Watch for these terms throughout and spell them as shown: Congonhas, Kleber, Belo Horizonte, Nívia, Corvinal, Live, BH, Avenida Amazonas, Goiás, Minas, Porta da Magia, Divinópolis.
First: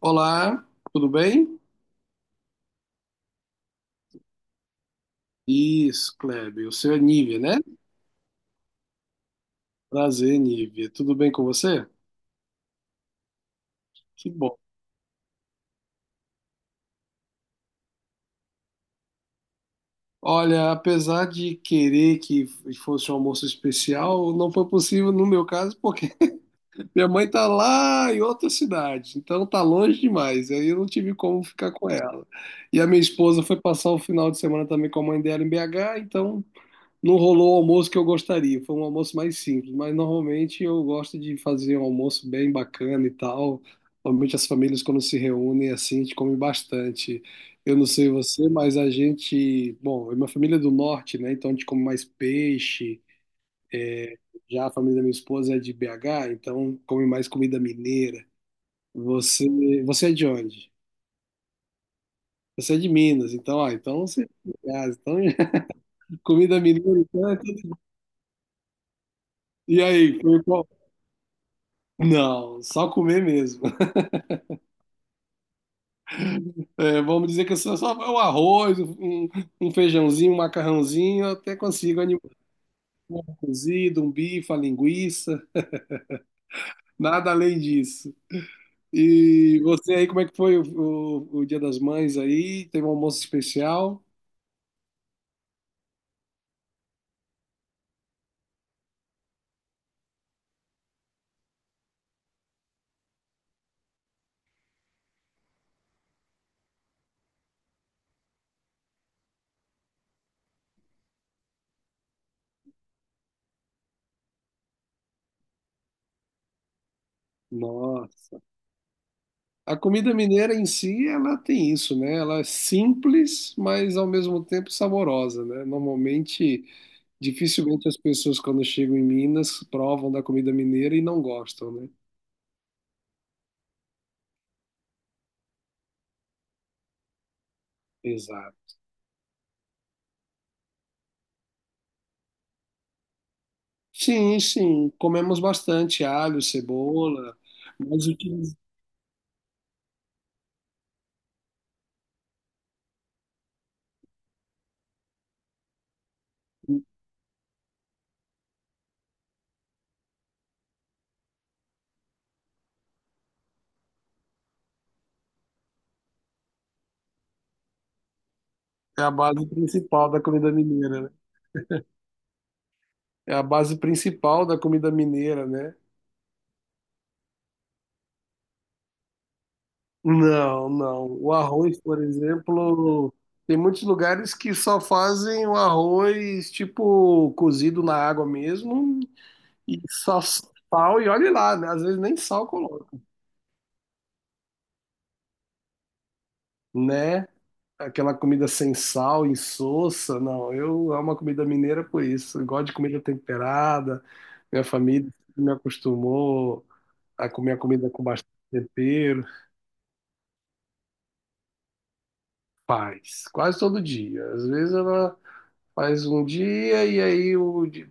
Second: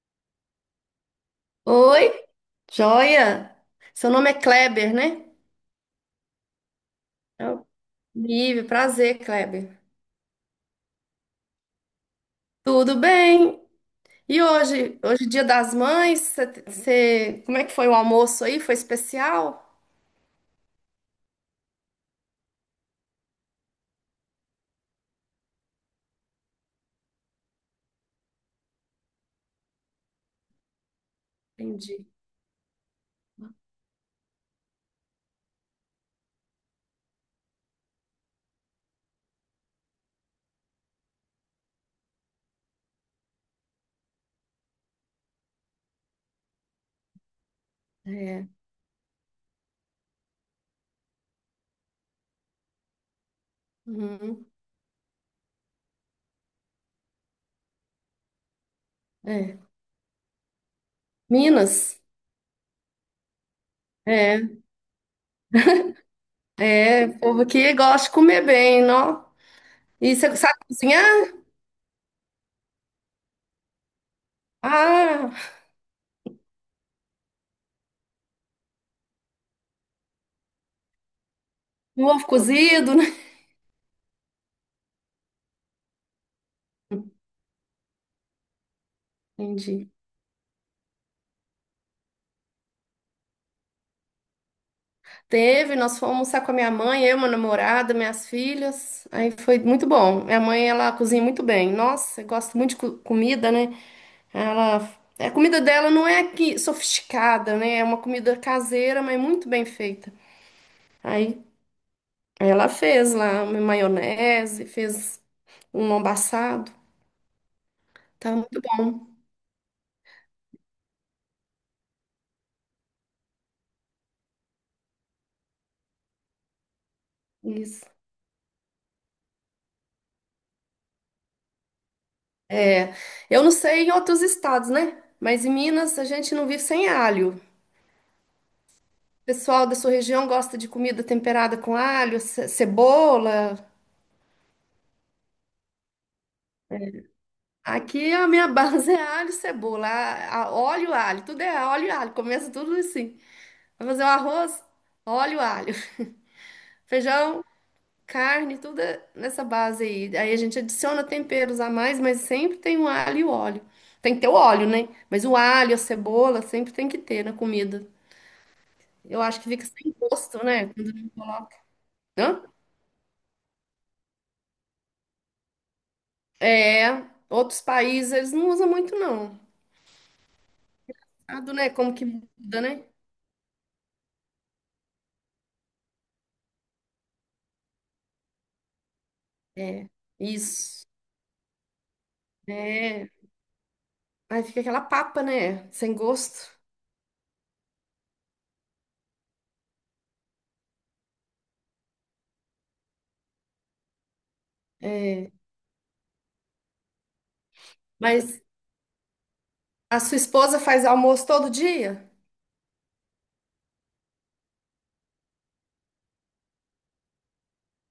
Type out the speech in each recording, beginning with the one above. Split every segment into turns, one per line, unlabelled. Olá, tudo bem?
Oi, joia! Seu nome é Kleber, né?
Isso, Kleber, o seu é Nívia,
É
né?
o Live, prazer, Kleber.
Prazer, Nívia. Tudo bem com você?
Tudo bem?
Que
E
bom.
hoje é dia das mães, como é que foi o almoço aí? Foi especial?
Olha, apesar de querer que fosse um almoço especial, não foi possível no meu caso, porque minha mãe tá lá em outra cidade, então tá longe demais, aí eu não tive como ficar com
Entendi.
ela. E a minha esposa foi passar o final de semana também com a mãe dela em BH, então não rolou o almoço que eu gostaria, foi um almoço mais simples, mas normalmente eu gosto de fazer um almoço bem bacana e tal. Normalmente as famílias quando se reúnem assim, a gente come bastante. Eu não sei
É.
você, mas a gente, bom, minha família é do norte, né? Então a gente come mais peixe.
Uhum.
Já a família da minha esposa é de BH, então come mais comida mineira. Você,
É.
você é de onde?
Minas?
Você é de Minas, então, ah, então você é
É.
de casa, então comida mineira,
É, o
então é
povo aqui
tudo.
gosta de comer bem, não?
E
E
aí,
você
foi
sabe
qual?
cozinhar?
Não, só comer mesmo.
Ah,
É, vamos dizer que eu só um arroz, um feijãozinho, um macarrãozinho, eu até consigo
um
animal
ovo cozido, né?
cozido, um bife, uma linguiça, nada além disso. E
Entendi.
você aí, como é que foi o Dia das Mães aí? Teve um almoço especial?
Teve, nós fomos almoçar com a minha mãe, eu, meu namorado, minhas filhas. Aí foi muito bom. Minha mãe, ela cozinha muito bem. Nossa, eu gosto muito de comida, né? Ela, é, a comida dela não é que sofisticada, né? É uma comida caseira, mas muito bem feita. Aí ela fez lá uma maionese, fez um lombo assado. Tá
Nossa.
muito bom.
A comida mineira em si, ela tem isso, né? Ela é simples, mas ao mesmo tempo saborosa, né? Normalmente,
Isso.
dificilmente as pessoas quando chegam em Minas provam da comida mineira e não gostam, né?
É, eu não sei em outros estados, né? Mas em Minas a gente não vive sem alho.
Exato.
Pessoal da sua região gosta de comida temperada com alho, cebola?
Sim, sim, comemos bastante alho, cebola, mas
Aqui
o
a
que
minha base é alho, cebola, óleo, alho, tudo é óleo e alho, começa tudo assim. Vai fazer o arroz, óleo, alho, feijão, carne, tudo é nessa base aí. Aí a gente adiciona temperos a mais, mas sempre tem o alho e o óleo. Tem que ter o óleo, né? Mas o alho, a cebola, sempre tem que ter na comida.
é a
Eu acho
base
que fica sem
principal da
gosto,
comida
né?
mineira, né?
Hã?
É a base principal da comida mineira, né?
É, outros países eles não usam muito, não.
Não, não. O
Ado, né?
arroz,
Como
por
que muda, né?
exemplo, tem muitos lugares que só fazem o arroz tipo cozido na água mesmo e
É,
só
isso.
sal e olhe lá, né? Às vezes nem sal coloca,
É. Aí fica aquela papa, né? Sem gosto.
né, aquela comida sem sal, insossa, não. Eu amo a comida mineira por isso. Eu gosto de comida temperada. Minha família
É.
me acostumou a comer a comida com bastante
Mas
tempero.
a sua esposa faz almoço todo dia?
Faz, quase todo dia. Às vezes ela faz um dia e aí o de,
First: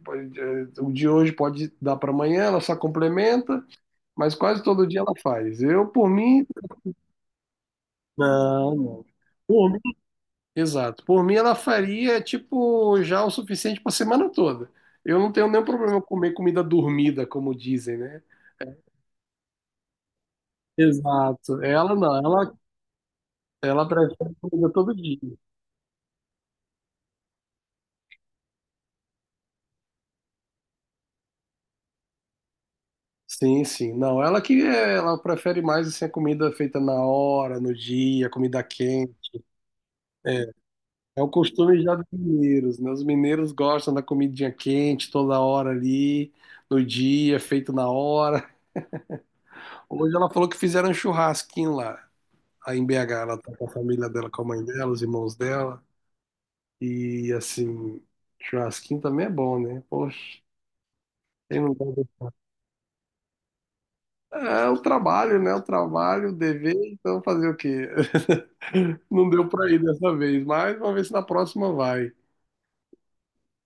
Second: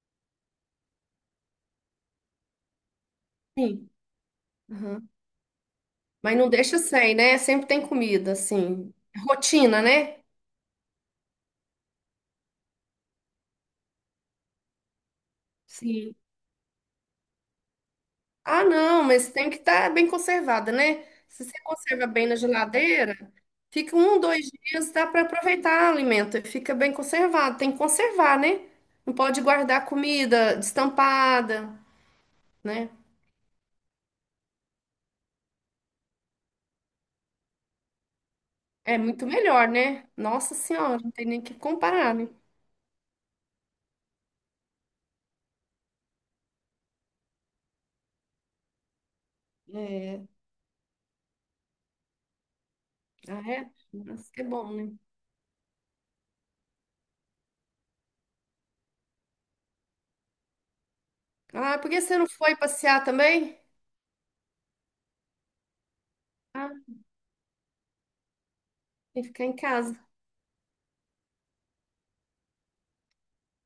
o de hoje pode dar para amanhã, ela só complementa,
Sim.
mas quase todo dia
Aham.
ela faz. Eu, por
Mas
mim,
não deixa sem, né? Sempre tem comida,
não,
assim.
não. Por
Rotina, né?
Exato. Por mim, ela faria, tipo, já o suficiente para semana toda. Eu não tenho nenhum problema em
Sim.
comer comida dormida, como dizem, né?
Ah, não, mas tem que estar bem conservada, né? Se você
Exato. Ela
conserva
não,
bem na
ela,
geladeira,
ela
fica um,
prefere
dois
comida
dias,
todo
dá
dia.
para aproveitar o alimento, e fica bem conservado. Tem que conservar, né? Não pode guardar comida destampada, né?
Sim, sim. Não, ela que ela prefere mais assim, a comida feita na hora, no dia, comida
É
quente.
muito melhor, né?
É,
Nossa Senhora, não
é
tem
o
nem o que
costume já dos
comparar, né?
mineiros, né? Os mineiros gostam da comidinha quente toda hora ali, no dia, feito na hora. Hoje
É.
ela falou que fizeram um churrasquinho lá. Aí em BH ela
Ah,
tá com a
é?
família dela,
Nossa,
com
que
a mãe
bom,
dela,
né?
os irmãos dela. E assim, churrasquinho também é bom, né? Poxa, quem não
Ah, por que você
gosta?
não foi passear também?
É o trabalho, né? O trabalho, o
Ah,
dever, então fazer o quê?
tem
Não
que ficar
deu
em
pra ir
casa.
dessa vez, mas vamos ver se na próxima vai,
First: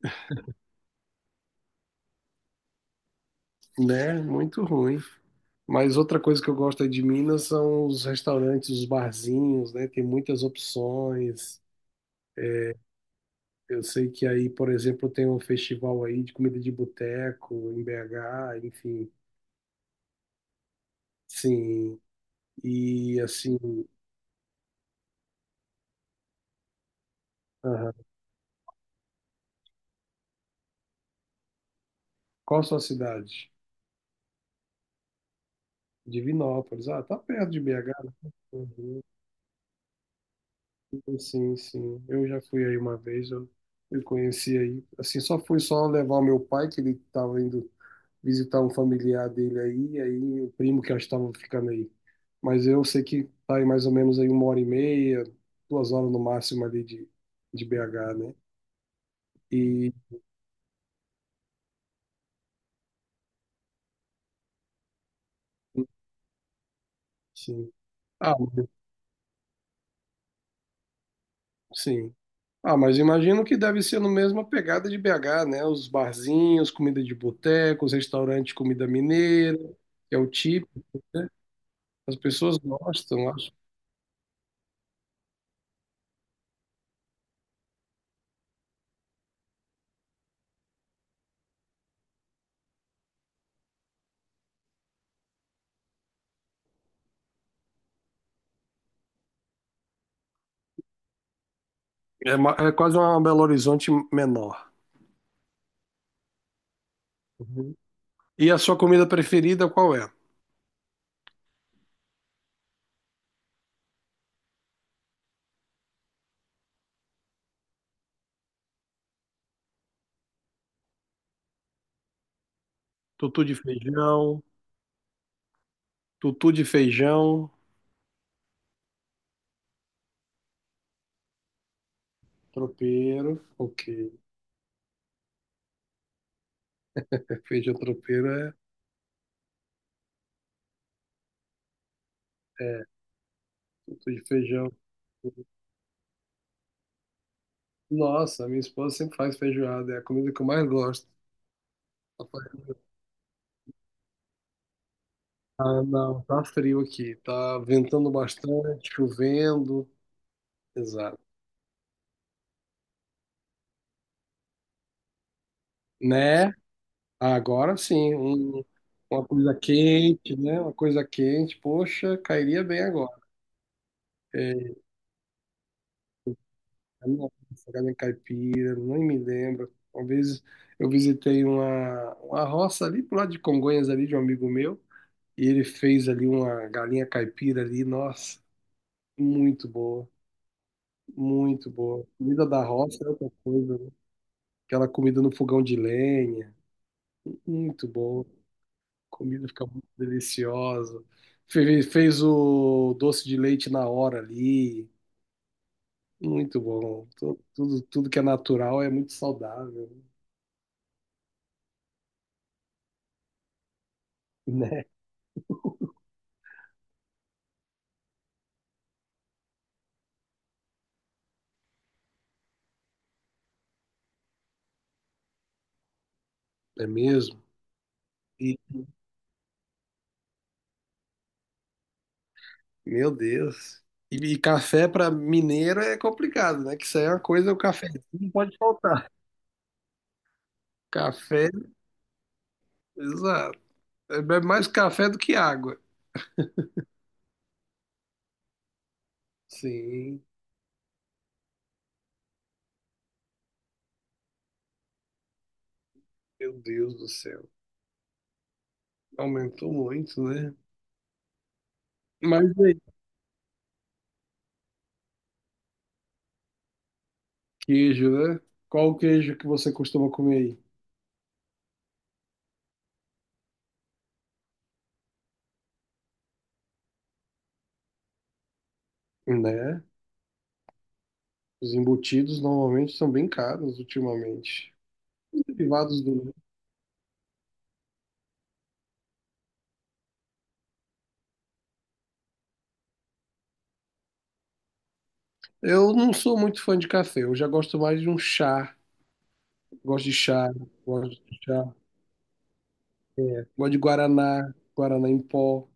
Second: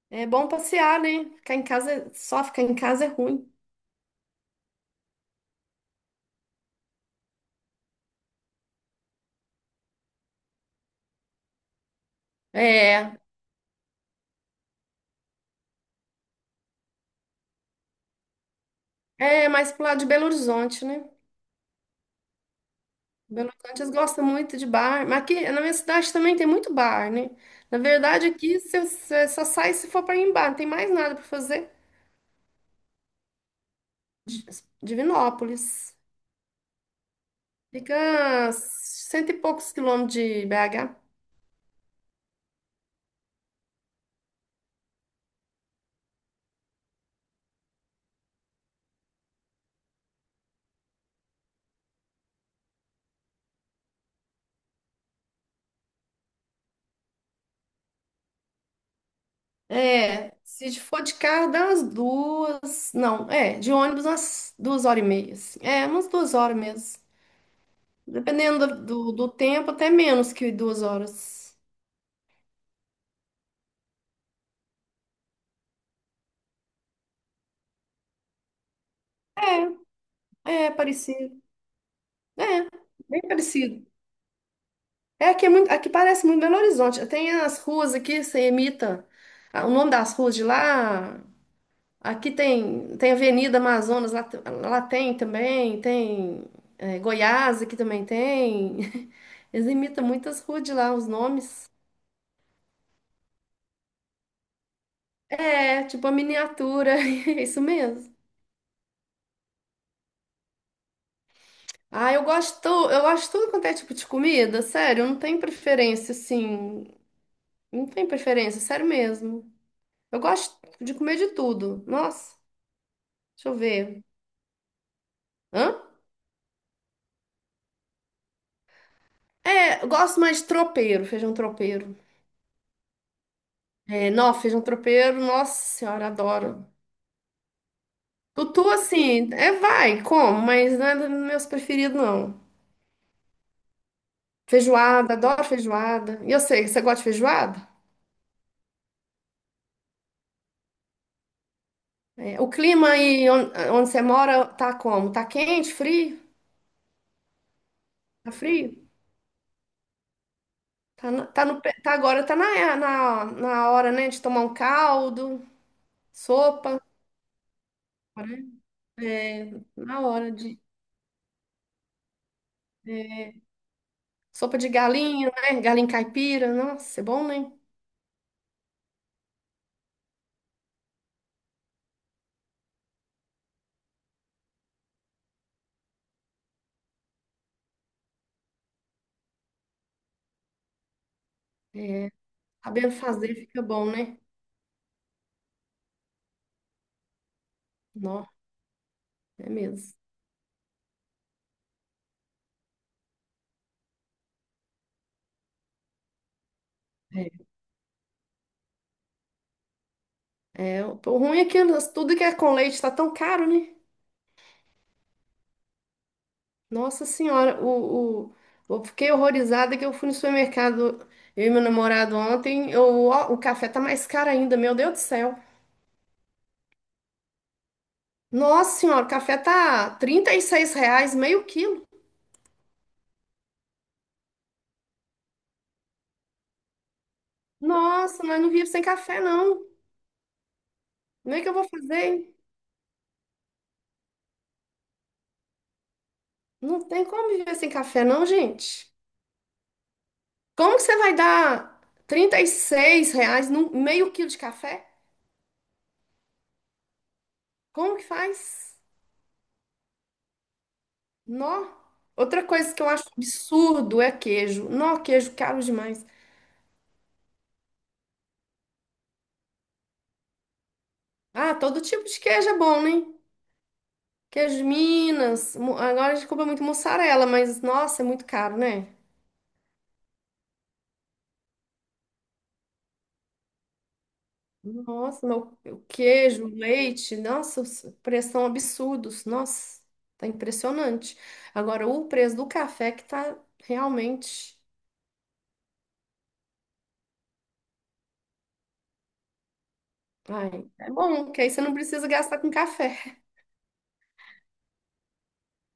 É bom passear, né? Ficar em casa, só ficar em casa é ruim.
né? Muito ruim. Mas outra coisa que eu gosto aí de Minas são os restaurantes, os barzinhos, né? Tem muitas opções.
É,
Eu sei que aí, por exemplo, tem um festival aí de comida de boteco em BH, enfim.
é mais pro lado de Belo Horizonte, né?
Sim, e
Belo Horizonte
assim,
eles gostam muito de bar, mas aqui na minha cidade também tem muito bar, né? Na
aham.
verdade, aqui você só sai se for para ir em bar, não tem mais nada para fazer.
Qual a sua cidade?
Di- Divinópolis.
Divinópolis. Ah, tá perto de BH, né?
Fica a
Uhum.
cento e poucos quilômetros de BH.
Sim, sim. Eu já fui aí uma vez, eu conheci aí. Assim, só fui só levar o meu pai, que ele estava indo visitar um familiar dele aí, e aí o primo que já estava ficando aí. Mas eu sei que tá aí mais ou menos aí uma hora e meia, duas horas no máximo ali de BH, né? E,
É, se for de carro, dá umas duas. Não, é, de ônibus, umas duas horas e meia, assim. É, umas 2 horas mesmo.
sim. Ah,
Dependendo do tempo, até menos que 2 horas.
sim. Ah, mas imagino que deve ser no mesmo a pegada de BH, né? Os barzinhos, comida de boteco, os restaurantes de comida mineira, que é o
É, é
típico, né?
parecido.
As pessoas
É, bem
gostam, acho.
parecido. É, aqui, é muito, aqui parece muito Belo Horizonte. Tem as ruas aqui, você imita o nome das ruas de lá. Aqui tem Avenida Amazonas, lá, lá tem também, tem é, Goiás, aqui também tem. Eles imitam muitas ruas de lá, os nomes.
É, é quase uma Belo Horizonte menor.
É, tipo a miniatura, é isso
Uhum.
mesmo.
E a sua comida preferida qual é?
Ah, eu gosto de tudo quanto é tipo de comida, sério, eu não tenho preferência, assim, não tenho preferência, sério mesmo. Eu gosto de comer de tudo. Nossa,
Tutu
deixa eu
de
ver.
feijão,
Hã?
tutu de feijão,
É, eu gosto mais de tropeiro, feijão tropeiro.
tropeiro. Ok,
É, não, feijão tropeiro, nossa senhora, adoro.
é, feijão tropeiro é,
Tutu, assim, é vai, como, mas não é dos meus preferidos, não.
é tutu de feijão.
Feijoada, adoro feijoada. E eu sei, você gosta de feijoada?
Nossa, minha esposa sempre faz feijoada, é a comida que eu mais gosto.
É, o clima aí onde, você mora tá como? Tá quente,
Ah,
frio?
não, tá frio aqui. Tá ventando
Tá frio?
bastante, chovendo.
Tá,
Exato.
tá, no, pe- tá agora, tá na hora, né, de tomar um caldo,
Né?
sopa,
Agora sim,
né?
uma
é,
coisa
na hora
quente,
de...
né? Uma coisa quente, poxa, cairia bem agora.
é, sopa de
É,
galinha, né? Galinha caipira, nossa, é bom,
não,
né?
farinha caipira, nem me lembro. Uma vez eu visitei uma roça ali pro lado de Congonhas, ali de um amigo meu, e ele fez ali uma galinha caipira ali, nossa, muito boa. Muito boa.
É,
Comida da
Sabendo
roça é outra
fazer fica
coisa, né?
bom, né?
Aquela comida no fogão de lenha. Muito bom. A
Não,
comida
é
fica muito
mesmo.
deliciosa. Fez o doce de leite na hora ali. Muito bom. Tu-
É.
Tudo, tudo que é natural é muito saudável,
É, o ruim é que tudo que é com leite tá tão caro, né?
né?
Nossa Senhora, eu fiquei horrorizada que eu fui no supermercado, eu e meu namorado ontem, eu, ó, o café tá mais caro ainda, meu Deus do céu.
É mesmo? E,
Nossa Senhora, o café tá R$ 36 meio quilo.
meu Deus. E café para mineiro é complicado, né? Que isso aí é uma coisa, o café
Nossa,
não
nós não
pode
vivemos sem
faltar.
café, não. Como é que
Café,
eu vou fazer? Hein?
exato. É bebe mais café do que água.
Não tem como viver sem café, não, gente.
Sim,
Como que você vai dar R$ 36 num meio quilo de café?
meu Deus do céu.
Como que faz?
Aumentou muito, né?
Nó. Outra
Mas
coisa
é,
que eu acho absurdo é queijo. Nó, queijo caro demais.
queijo, né? Qual o queijo que você costuma comer
Ah, todo tipo de queijo é bom, né? Queijo de Minas. Agora a gente compra muito mussarela, mas nossa, é muito caro, né?
aí? Né? Os embutidos normalmente são bem caros ultimamente.
Nossa, meu, o
Derivados do.
queijo, o leite, nossa, os preços são absurdos. Nossa, tá impressionante. Agora, o preço do café que tá realmente.
Eu não sou muito fã de café, eu já gosto mais de um chá. Gosto de chá,
Ai, é
gosto
bom,
de
que aí você
chá.
não precisa gastar com café.
Gosto de guaraná, guaraná em pó.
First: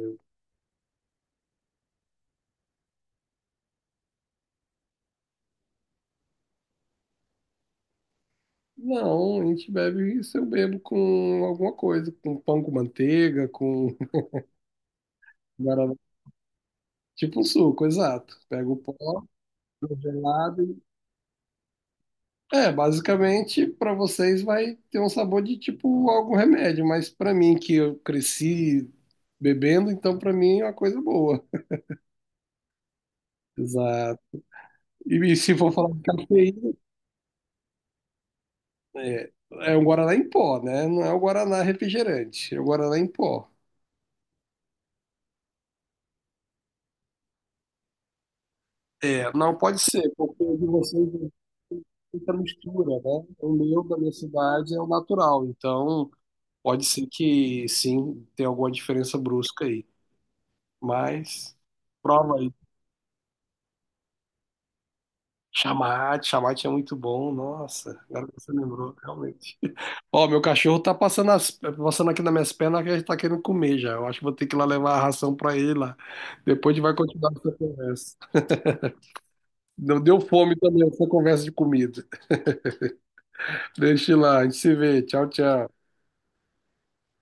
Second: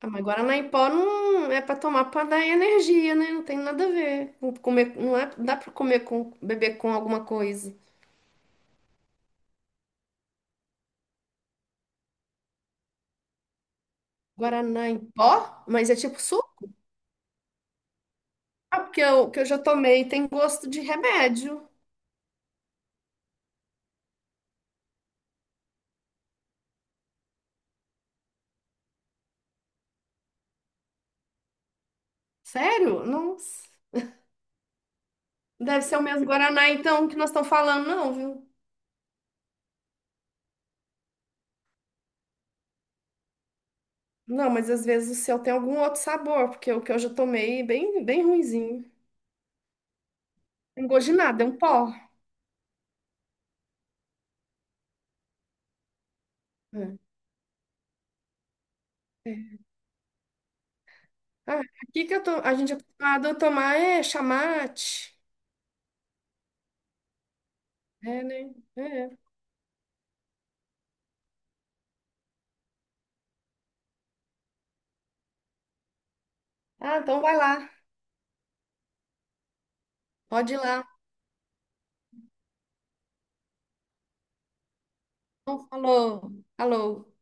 Ah, mas Guaraná em pó não é para tomar para dar energia, né? Não tem nada a ver. Com comer, não é, dá para comer com beber com alguma coisa.
Não, a gente bebe isso, eu bebo com alguma coisa, com pão com manteiga, com
Guaraná em pó? Mas
guaraná.
é tipo suco?
Tipo um suco, exato. Pega o
Ah,
pó,
porque eu, que eu já tomei tem gosto
congelado.
de remédio.
É, basicamente, para vocês vai ter um sabor de tipo algum remédio, mas para mim que eu cresci bebendo, então para mim é uma coisa boa.
Sério? Nossa.
Exato. E se for
Deve
falar
ser
de
o mesmo Guaraná
cafeína,
então que nós estamos falando, não, viu?
é, é um guaraná em pó, né? Não é o guaraná refrigerante, é o guaraná em pó.
Não, mas às vezes o seu tem algum outro sabor, porque o que eu já tomei é bem, bem ruinzinho. Não
É, não pode ser, porque o de
tem gosto
vocês
de nada, é um pó.
muita mistura, né? O meu da minha cidade é o natural, então pode
É.
ser que sim, tenha alguma diferença brusca
É.
aí. Mas
Ah, aqui que eu tô,
prova.
a gente é acostumado a tomar é chamate.
Chamate, chamate é muito bom. Nossa,
É,
agora que você
né?
lembrou,
É.
realmente. Ó, meu cachorro tá passando, passando aqui nas minhas pernas que ele tá querendo comer já. Eu acho que vou ter que ir lá levar a ração pra ele lá. Depois a gente vai
Ah, então
continuar
vai
essa
lá.
conversa. Deu
Pode
fome
ir lá.
também essa conversa de comida. Deixa eu ir lá, a gente se vê. Tchau,
Então,
tchau.
falou. Falou.